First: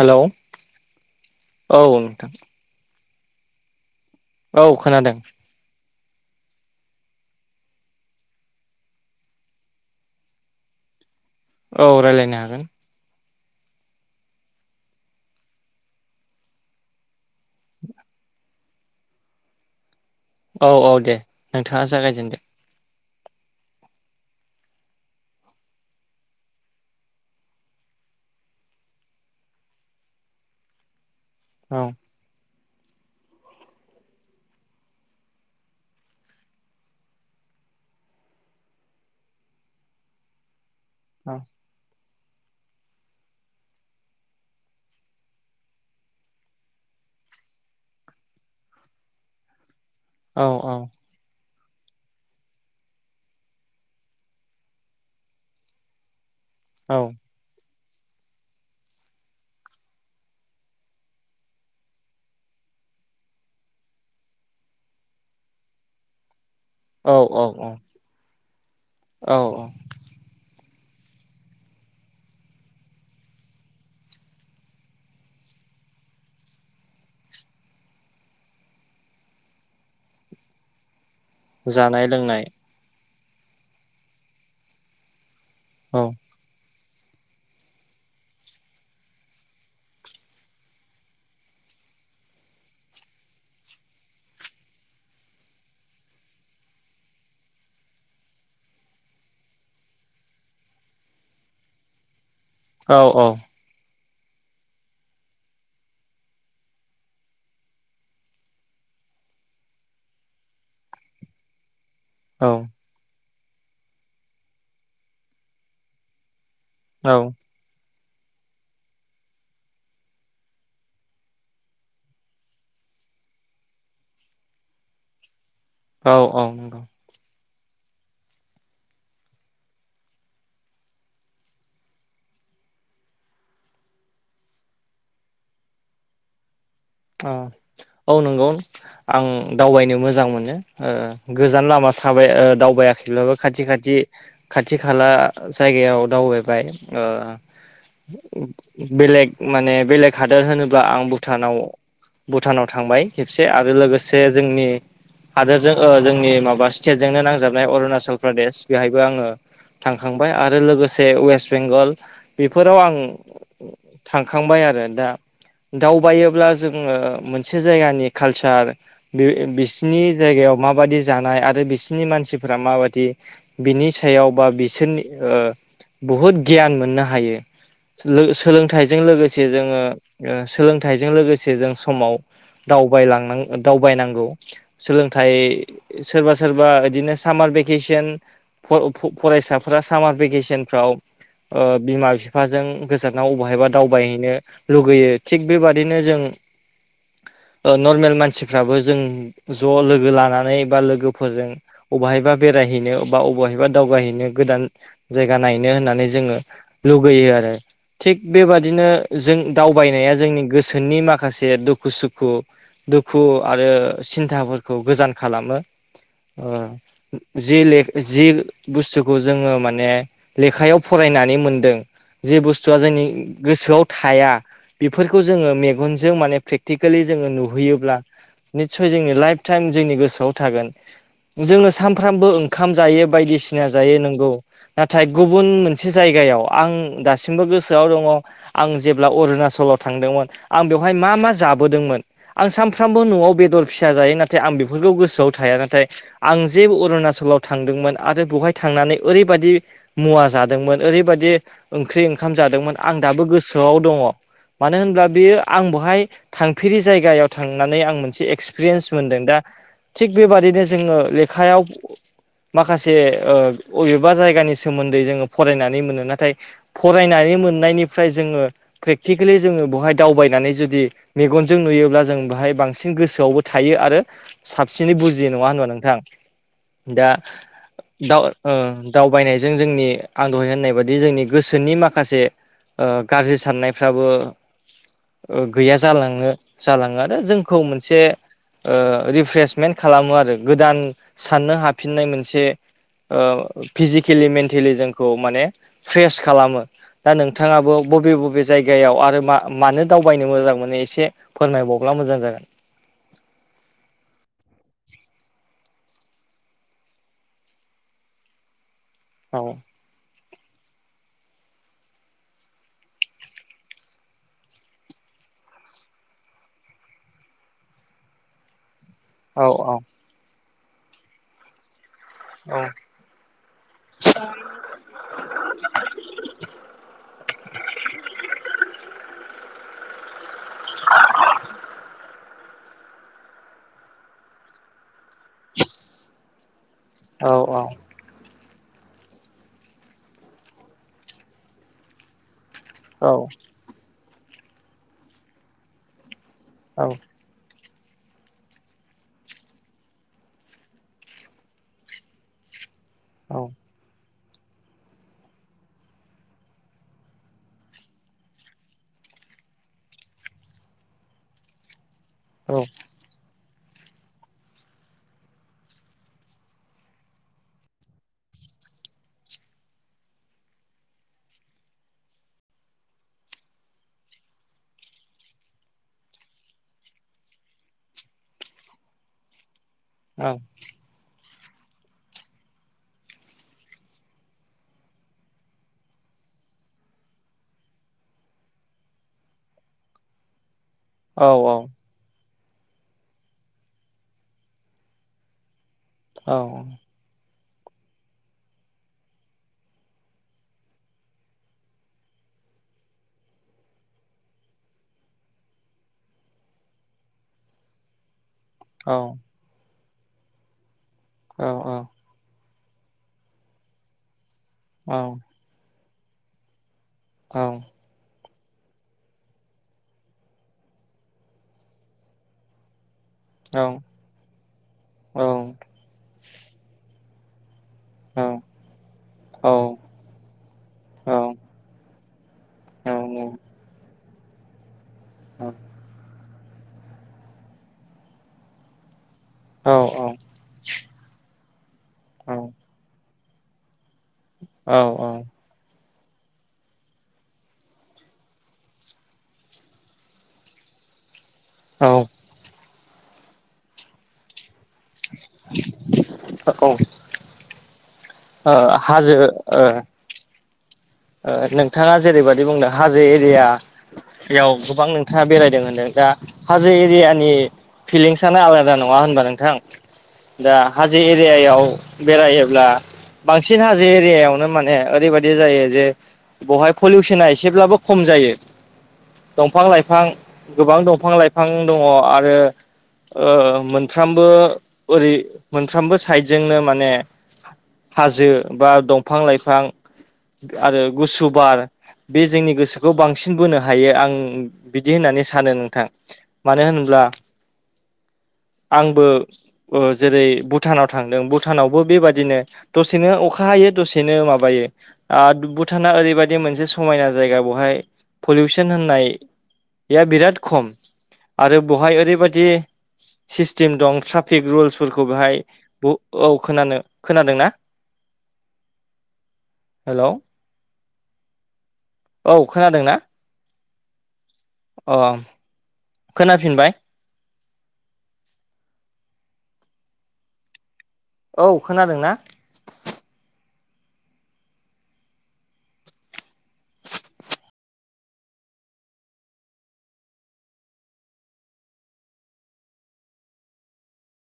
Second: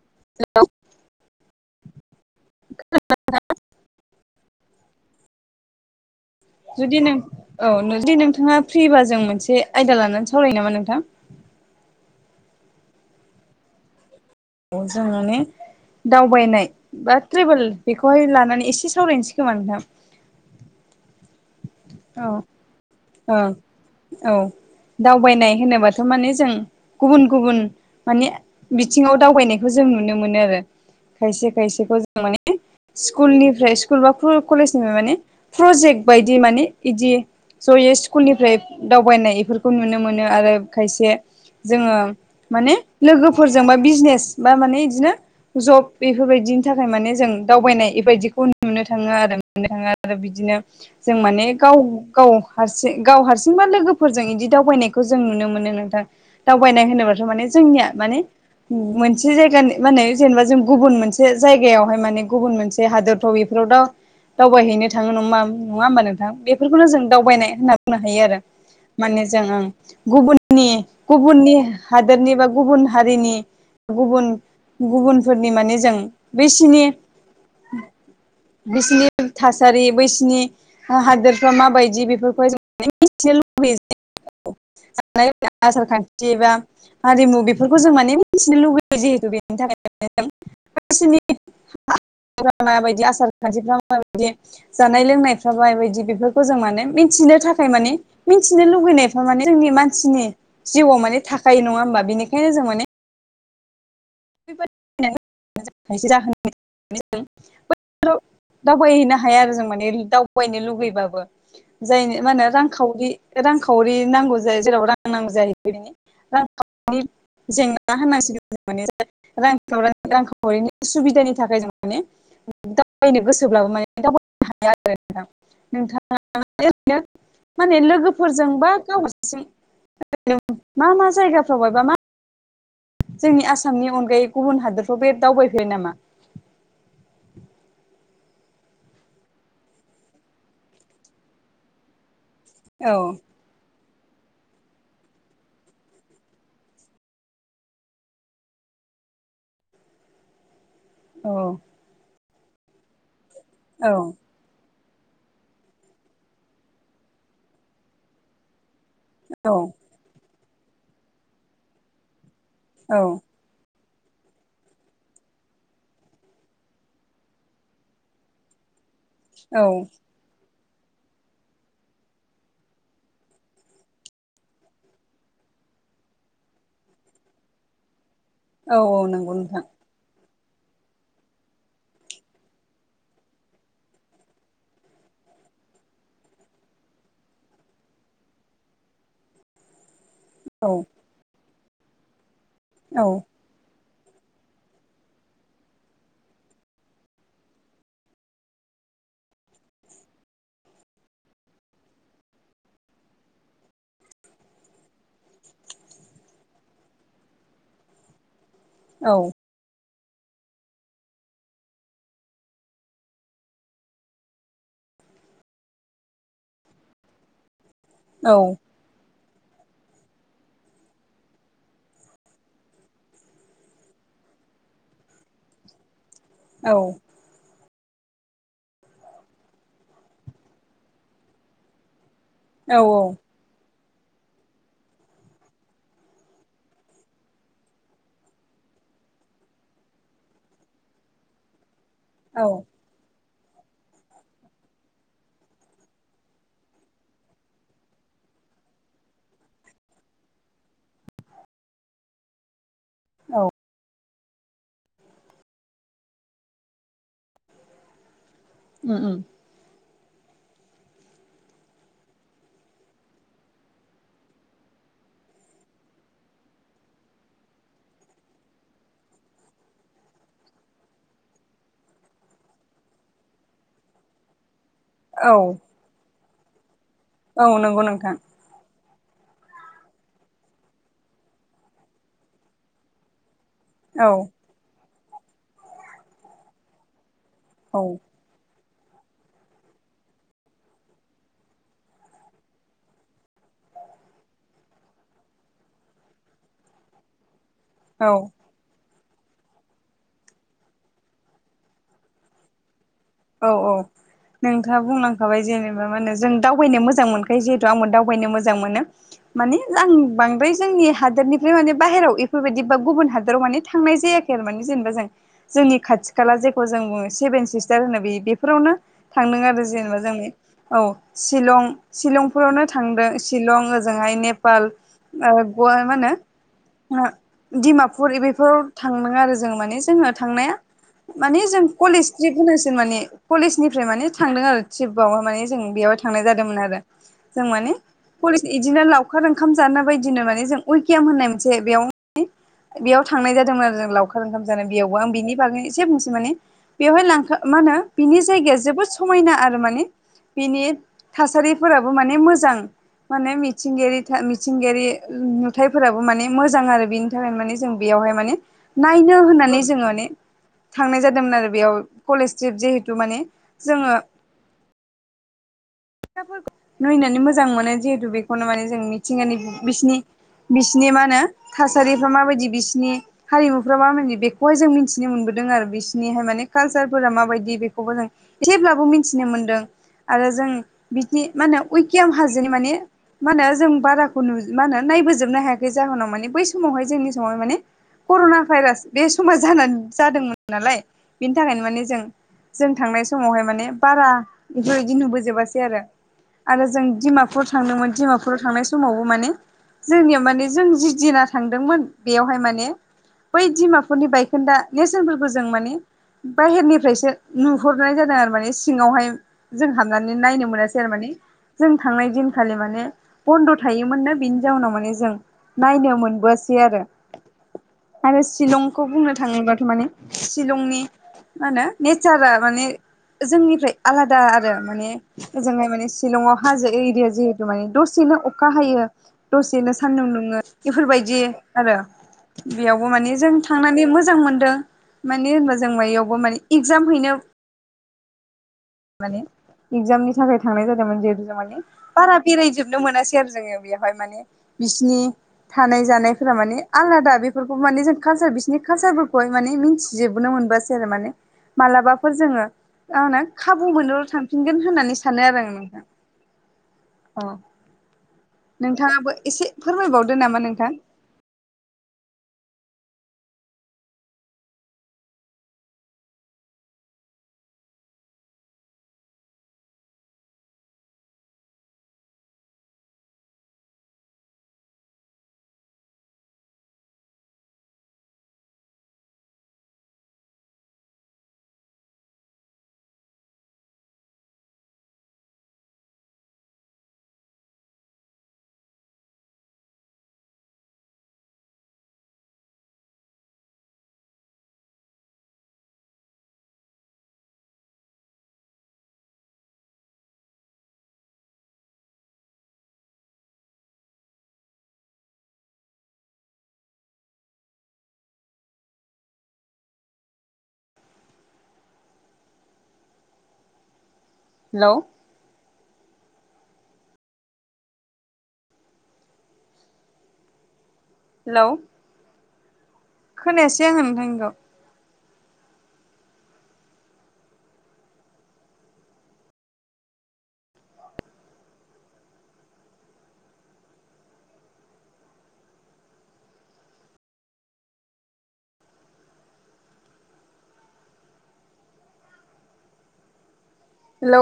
Hello औ नोंथां औ खोनादों जुदि नों औ जुदि नोंथाङा फ्रिबा जों मोनसे आयदा लानानै सावरायनो नामा नोंथां औ रायलायनो हागोन औ जों माने दावबायनाय बा ट्रेभोल बेखौहाय लानानै एसे सावरायनोसै खोमा नोंथां औ औ दे नोंथाङा औ जागायजेनदो औ दावबायनाय होनोबाथ' माने जों गुबुन गुबुन माने बिथिङाव दावबायनायखौ जों नुनो मोनो आरो खायसे औ खायसेखौ जों माने स्कुलनिफ्राय स्कुल बा कलेजनिफ्राय माने प्रजेक्ट बायदि माने इदि जयै स्कुलनिफ्राय दावबायनाय एफोरखौ नुनो मोनो आरो खायसे औ जोङो माने लोगोफोरजों बा बिजनेस बा माने इदिनो जब बेफोरबायदिनि थाखाय माने जों दावबायनाय एफोरबायदिखौ नुनो थाङो आरो मोननो थाङा आरो औ बिदिनो औ जों माने गाव गाव हारसिं गाव हारसिंबा लोगोफोरजों इदि दावबायनायखौ जों नुनो मोनो नोंथां दावबायनाय औ होनोबाथ' माने जोंनिया माने मोनसे जायगानि मा होनो जेनेबा जों गुबुन मोनसे जायगायावहाय माने गुबुन मोनसे हादोरफ्राव फ्राव दाव दावबायहैनो थाङो नङा नङा होमबा नोंथां बेफोरखौनो जों औ औ दावबायनाय होनना बुंनो हायो आरो माने औ जों ओं गुबुननि गुबुननि हादोरनि बा गुबुन हारिनि गुबुन गुबुनफोरनि माने जों बैसिनि बिसिनि थासारि बैसिनि हा हादोरफ्रा माबायदि जानाय लोंनाय बेफोरखौहाय जों माने मिथिनो लुबैयो जे जानाय लोंनाय आसार औ खान्थि बा हारिमु बेफोरखौ जों माने मिथिनो लुबैयो जिहेथु बेनि थाखाय जों मानसिनि [unintelligible] मा बायदि आसार खान्थि फ्रा मा बायदि जानाय लोंनायफ्राबा मा बायदि बेफोरखौ जों माने मिथिनो थाखाय मानि मिथिनो लुुबैनायफ्रा माने जोंनि मानसिनि जिउआव माने थाखायो नङा होमबा बेनिखायनो जों माने औ-औ [unintelligible] बो दावबायहैनो हाया आरो जों माने दावबायनो लुगैबाबो जायनि मा होनो औ रांखावरि रांखावरि नांगौ जायो जेराव रां नांगौ जायो रां खावरि जेंना मा होननांसिगोन जों माने रांख रांखावरिनि सुबिदानि थाखाय जों माने दावबायनो गोसोब्लाबो माने दावबायनो हाया आरो औ नोंथांङा नंगौ ओरैनो माने लोगोफोरजों बा गावसि ओरैनो मा मा जायगाफ्राव एबा मा जोंनि आसामनि अनगायै गुबुन हादोरफ्राव बे दावबायफेरबाय नामा औ नंगौ आं दावबायनो मोजां मोनो गोजान लामा थाबाय औ दावबायाखैब्लाबो खाथि खाथि खाथि खाला जायगायाव दावबायबाय बेलेग माने बेलेग हादोर होनोब्ला आं औ भुटानाव भुटानाव थांबाय खेबसे आरो औ लोगोसे जोंनि हादोरजों जोंनि माबा स्टेटजोंनो नांजाबनाय अरुणाचल प्रदेश बेहायबो आंङो औ थांखांबाय आरो लोगोसे वेस्ट बेंगल बेफोराव आं औ थांखांबाय आरो दा दावबायोब्ला जो मोनसे जायगानि कालचार औ बिसिनि जायगायाव माबादि जानाय आरो बिसिनि मानसिफोरा माबादि बिनि सायाव बा बिसोरनि बहुद गियान मोननो हायो औ सोलोंथाइजों औ नंगौ लोगोसे नोंथां जोंङो सोलोंथाइजों लोगोसे जों समाव दावबायलां दावबायनांगौ सोलोंथाइ सोरबा सोरबा बिदिनो सामार भेकेसन फ फरायसा सामार भेकेसन औ फाव बिमा बिफाजों औ गोजानाव अबेहायबा दावबायहैनो लुगैयो थिग बेबादिनो जों नर्मेल मानसिफ्राबो जों ज' लोगो लानानै बा लोगोफोरजों बबेहायबा बेरायहैनो बा बबेहायबा दावगहैनो गोदान जायगा नायनो होननानै जोंङो लुुबैयो आरो थिग बेबादिनो औ जों दावबायनाया जोंनि गोसोनि माख माखासे दुखु सुखु दुखु आरो सिन्थाफोरखौ गोजान खालामो ओ [unintelligible] औ [unintelligible] बुस्थुखौ जोंङो माने लेखायाव फरायनानै मोनदों जे बुस्थुआ जोंनि गोसोआव थाया बेफोरखौ जोंङो मेगनजों माने औ प्रेकटिकेलि जोंङो नुहैयोब्ला निसय जोंनि लाइफ टाइम जोंनि गोसोआव थागोन जोंङोनो सामफ्रामबो औ ओंखाम जायो बायदिसिना जायो नोंगौ नाथाय गुबुन मोनसे जायगायाव आं दासिमबो गोसोआव दङ आं जेब्ला अरुणाचलाव थांदोंमोन आं बेवहाय मा मा जाबोदोंमोन आं औ साम फ्रामबो न'आव बेदर फिसा जायो नाथाय आं बेफोरखौ गोसोआव थाया नाथाय आं जे अरुणाचलाव थांदोंमोन आरो बेवहाय थांनानै ओरैबादि मुवा जादोंमोन ओरैबादि ओंख्रि ओंखाम जादोंमोन आं दाबो औ गोसोआव दङ मानो होनब्ला बेयो आं बेवहाय थांफेरि जायगायाव थांनानै आं मोनसे एक्सपिरियेन्स उम उम मोनदों दा थिग बेबादिनो जोंङो लेखायाव माखासे ओ अबेबा जायगानि सोमोन्दै जोंङो फरायनानै मोनो नाथाय फरायनानै मोननायनिफ्राय जोंङो प्रेक्टिकेलि जोंङो बेवहाय दावबाय नानै जुदि मेगनजों नुयोब्ला जों बाहाय बांसिन गोसोआवबो थायो आरो साबसिनै बुजियो औ नंङा होनबा नोंथां दा औ नंगौ नोंथां दाव ओ दावबायनायजों जोंनि आं दहाय होननाय बादि जोंनि गोसोनि माखासे ओ गाज्रि साननायफ्राबो औ गैया जालांङो जालांङो आरो जोंखौ औ मोनसे ओ रिफ्र्रेसमेन्ट खालामो आरो गोदान साननो हाफिननाय मोनसे ओ फिजिकेलि मेन्टेलि जोंखौ माने फ्रेस खालामो। दा नोंथाङाबो औ बबे बबे जायगायाव आरो मा मानो दावबायनो मोजां मोनो एसे फोरमायबावब्ला मोजां जागोन। औ औ नोंथाङा बुंलांखाबाय जेनेबा मा होनो जों दावबायनो मोजां मोनखायो जिहेथु आंबो दावबायनो मोजां मोनो औ माने आं बांद्राय जोंनि हादोरनिफ्राय माने बाहेराव इफोरबायदि बा गुबुन हादोराव माने थांनाय जायाखै जेनेबा जों जोंनि खाथि खाला जेखौ जों बुङो सेबेन सिस स्टार होनो बे बेफोरावनो थांदों औ आरो जेनेबा जोंनि औ शिलं शिलंफोरावनो थांदों शिलं ओजोंहाय नेपाल ओ गवा ओ मा होनो ओ डिमापुर बेफोराव थांनांङा आरो जों माने जोङो थांनाया माने जों कलेज ट्रिप होनांसिगोन माने कलेजनिफ्राय माने थांदों आरो ट्रिपाव माने जों बेयाव थांनाय जादोंमोन आरो जों माने पुलिस इदिनो लावखार ओंखाम जानानाय बायदिनो माने जों अकियाम होननाय मोनसे बेयाव बेयाव औ थांनाय जादोंमोन आरो जों लावखार ओंखाम जानो बेयावबो आं बिनि बागैनो एसे बुंसै माने औ बेवहाय लांखा मा होनो बिनि जायगाया जोबोद समायना आरो माने। बिनि थासारिफोराबो माने मोजां माने मिथिंगायारि मिथिंगायारि नुथायफोराबो माने मोजां आरो बिनि थाखायनो माने जों बेयावहाय माने नायनो होननानै जों माने थांनाय जादोंमोन आरो बेयाव। कलेज ट्रिप जिहेथु माने जोङो नायनानै मोजां मोनो जिहेतु बेखौनो माने जों मिथिंगानि बिसिनि बिसिनि मा होनो थासारिफ्रा माबायदि बिसिनि हारिमुफ्रा माबायदि बेखौहाय जों मिन्थिनो मोनबोदों आरो बिसोरनिहाय माने कालसारफोरा माबायदि बेखौबो जों एसेब्लाबो मिथिनो मोनदों आरो जों बिदि मा होनो उकियाम हाजोनि माने मा होनो जों बाराखौ नु मा होनो नायबोजोबनो हायाखै जाहोनाव माने बै समावहाय जोंनि समावहाय माने करना भाइरास बे समा जानानै जादोंमोन नालाय औ औ बेनि थाखायनो माने जों जों थांनाय समावहाय माने बारा बेफोरबायदि नुबोजोबासै आरो औ आरो जों डिमापुर थांदोंमोन डिमापुराव थांनाय समावबो माने जोंनियाव माने जों जि दिना थांदोंमोन बेयावहाय माने बै बिमाफोरनि बायखोन्दा नेेरसोनफोरखौ जों माने बाहेरनिफ्रायसो नुहरनाय जादों आरो माने। औ सिंयावहाय जों हाबनानै नायनो मोनासैआरो माने जों थांनाय दिन खालि माने बन्द थायोमोननो बिनि जाउनाव माने जों नायनो मोनबोआसै आरो। औ आरो शिलंखौ बुंनो थाङोब्लाथ' माने शिलंनि मा होनो नेचारा माने जोंनिफ्राय आलादा आरो माने ओजोंहाय माने शिलंआव हाजो एरिया जि माने दसेनो अखा हायो दसेनो सान्दुं दुङो औ बेफोरबायदि आरो। बेयावबो औ माने जों थांनानै मोजां मोनदों माने औ होनबा जों बेयावबो माने इगजाम हैनो माने औ इगजामनि थाखाय थांनाय जादोंमोन जिहेतु जों माने बारा बेरायजोबनो मोनासै आरो जोङो। बेवहाय माने बिसिनि औ थानाय जानायफोरा माने आलादा बेफोरखौ माने जों कालसार बिसिनि कालसारफोरखौहाय माने मिथिजोबबोनो मोनबोआसै। औ मालाबाफोर जोङो खाबु मोनोब्ला थांफिनगोन होननानै सानो आरो आं नोंथां ओ औ नोंथाङाबो हाजो एसे ओ फोरमायबावदो नामा नोंथां। ओ नोंथाङा जेरैबायदि बुंदों हाजो एरिया बेयाव गोबां नोंथाङा बेरायदों होनदों दा हाजो एरियानि फिलिंसानो आलादा नङा होनबा नोंथां। दा हाजो एरियायाव बेरायोब्ला बांसिन हाजो एरियायावनो माने ओरैबायदि जायो जे बेवहाय पलिउसना एसेब्लाबो खम जायो दंफां लाइफां गोबां दंफां लाइफां दङ आरो मोनफ्रामबो ओरै मोनफ्रामबो साइडजोंनो माने हाजो बा दंफां लाइफां आरो गुसु बार बे जोंनि गोसोखौ बांसिन बोनो हायो आं बिदि होननानै सानो नोंथां मानो होनोब्ला आंबो जेरै भुटानाव थांदों भुटानावबो बेबादिनो दसेनो अखा हायो दसेनो माबायो भुटाना ओरैबायदि मोनसे समायना जायगा बेहाय पलिउसन होननाय बे बिराद खम आरो बेहाय ओरैबायदि सिस्टेम दं साफ्रोमबो ट्राफिक हेलौ रुल्सफोरखौ बेहाय ब औ खोनानो खोनादोंना हेलौ हेलौ औ खोनादोंना खोनायासै आङो नोंथांनिखौ अ खोनाफिनबाय औ खोनादों ना हेलौ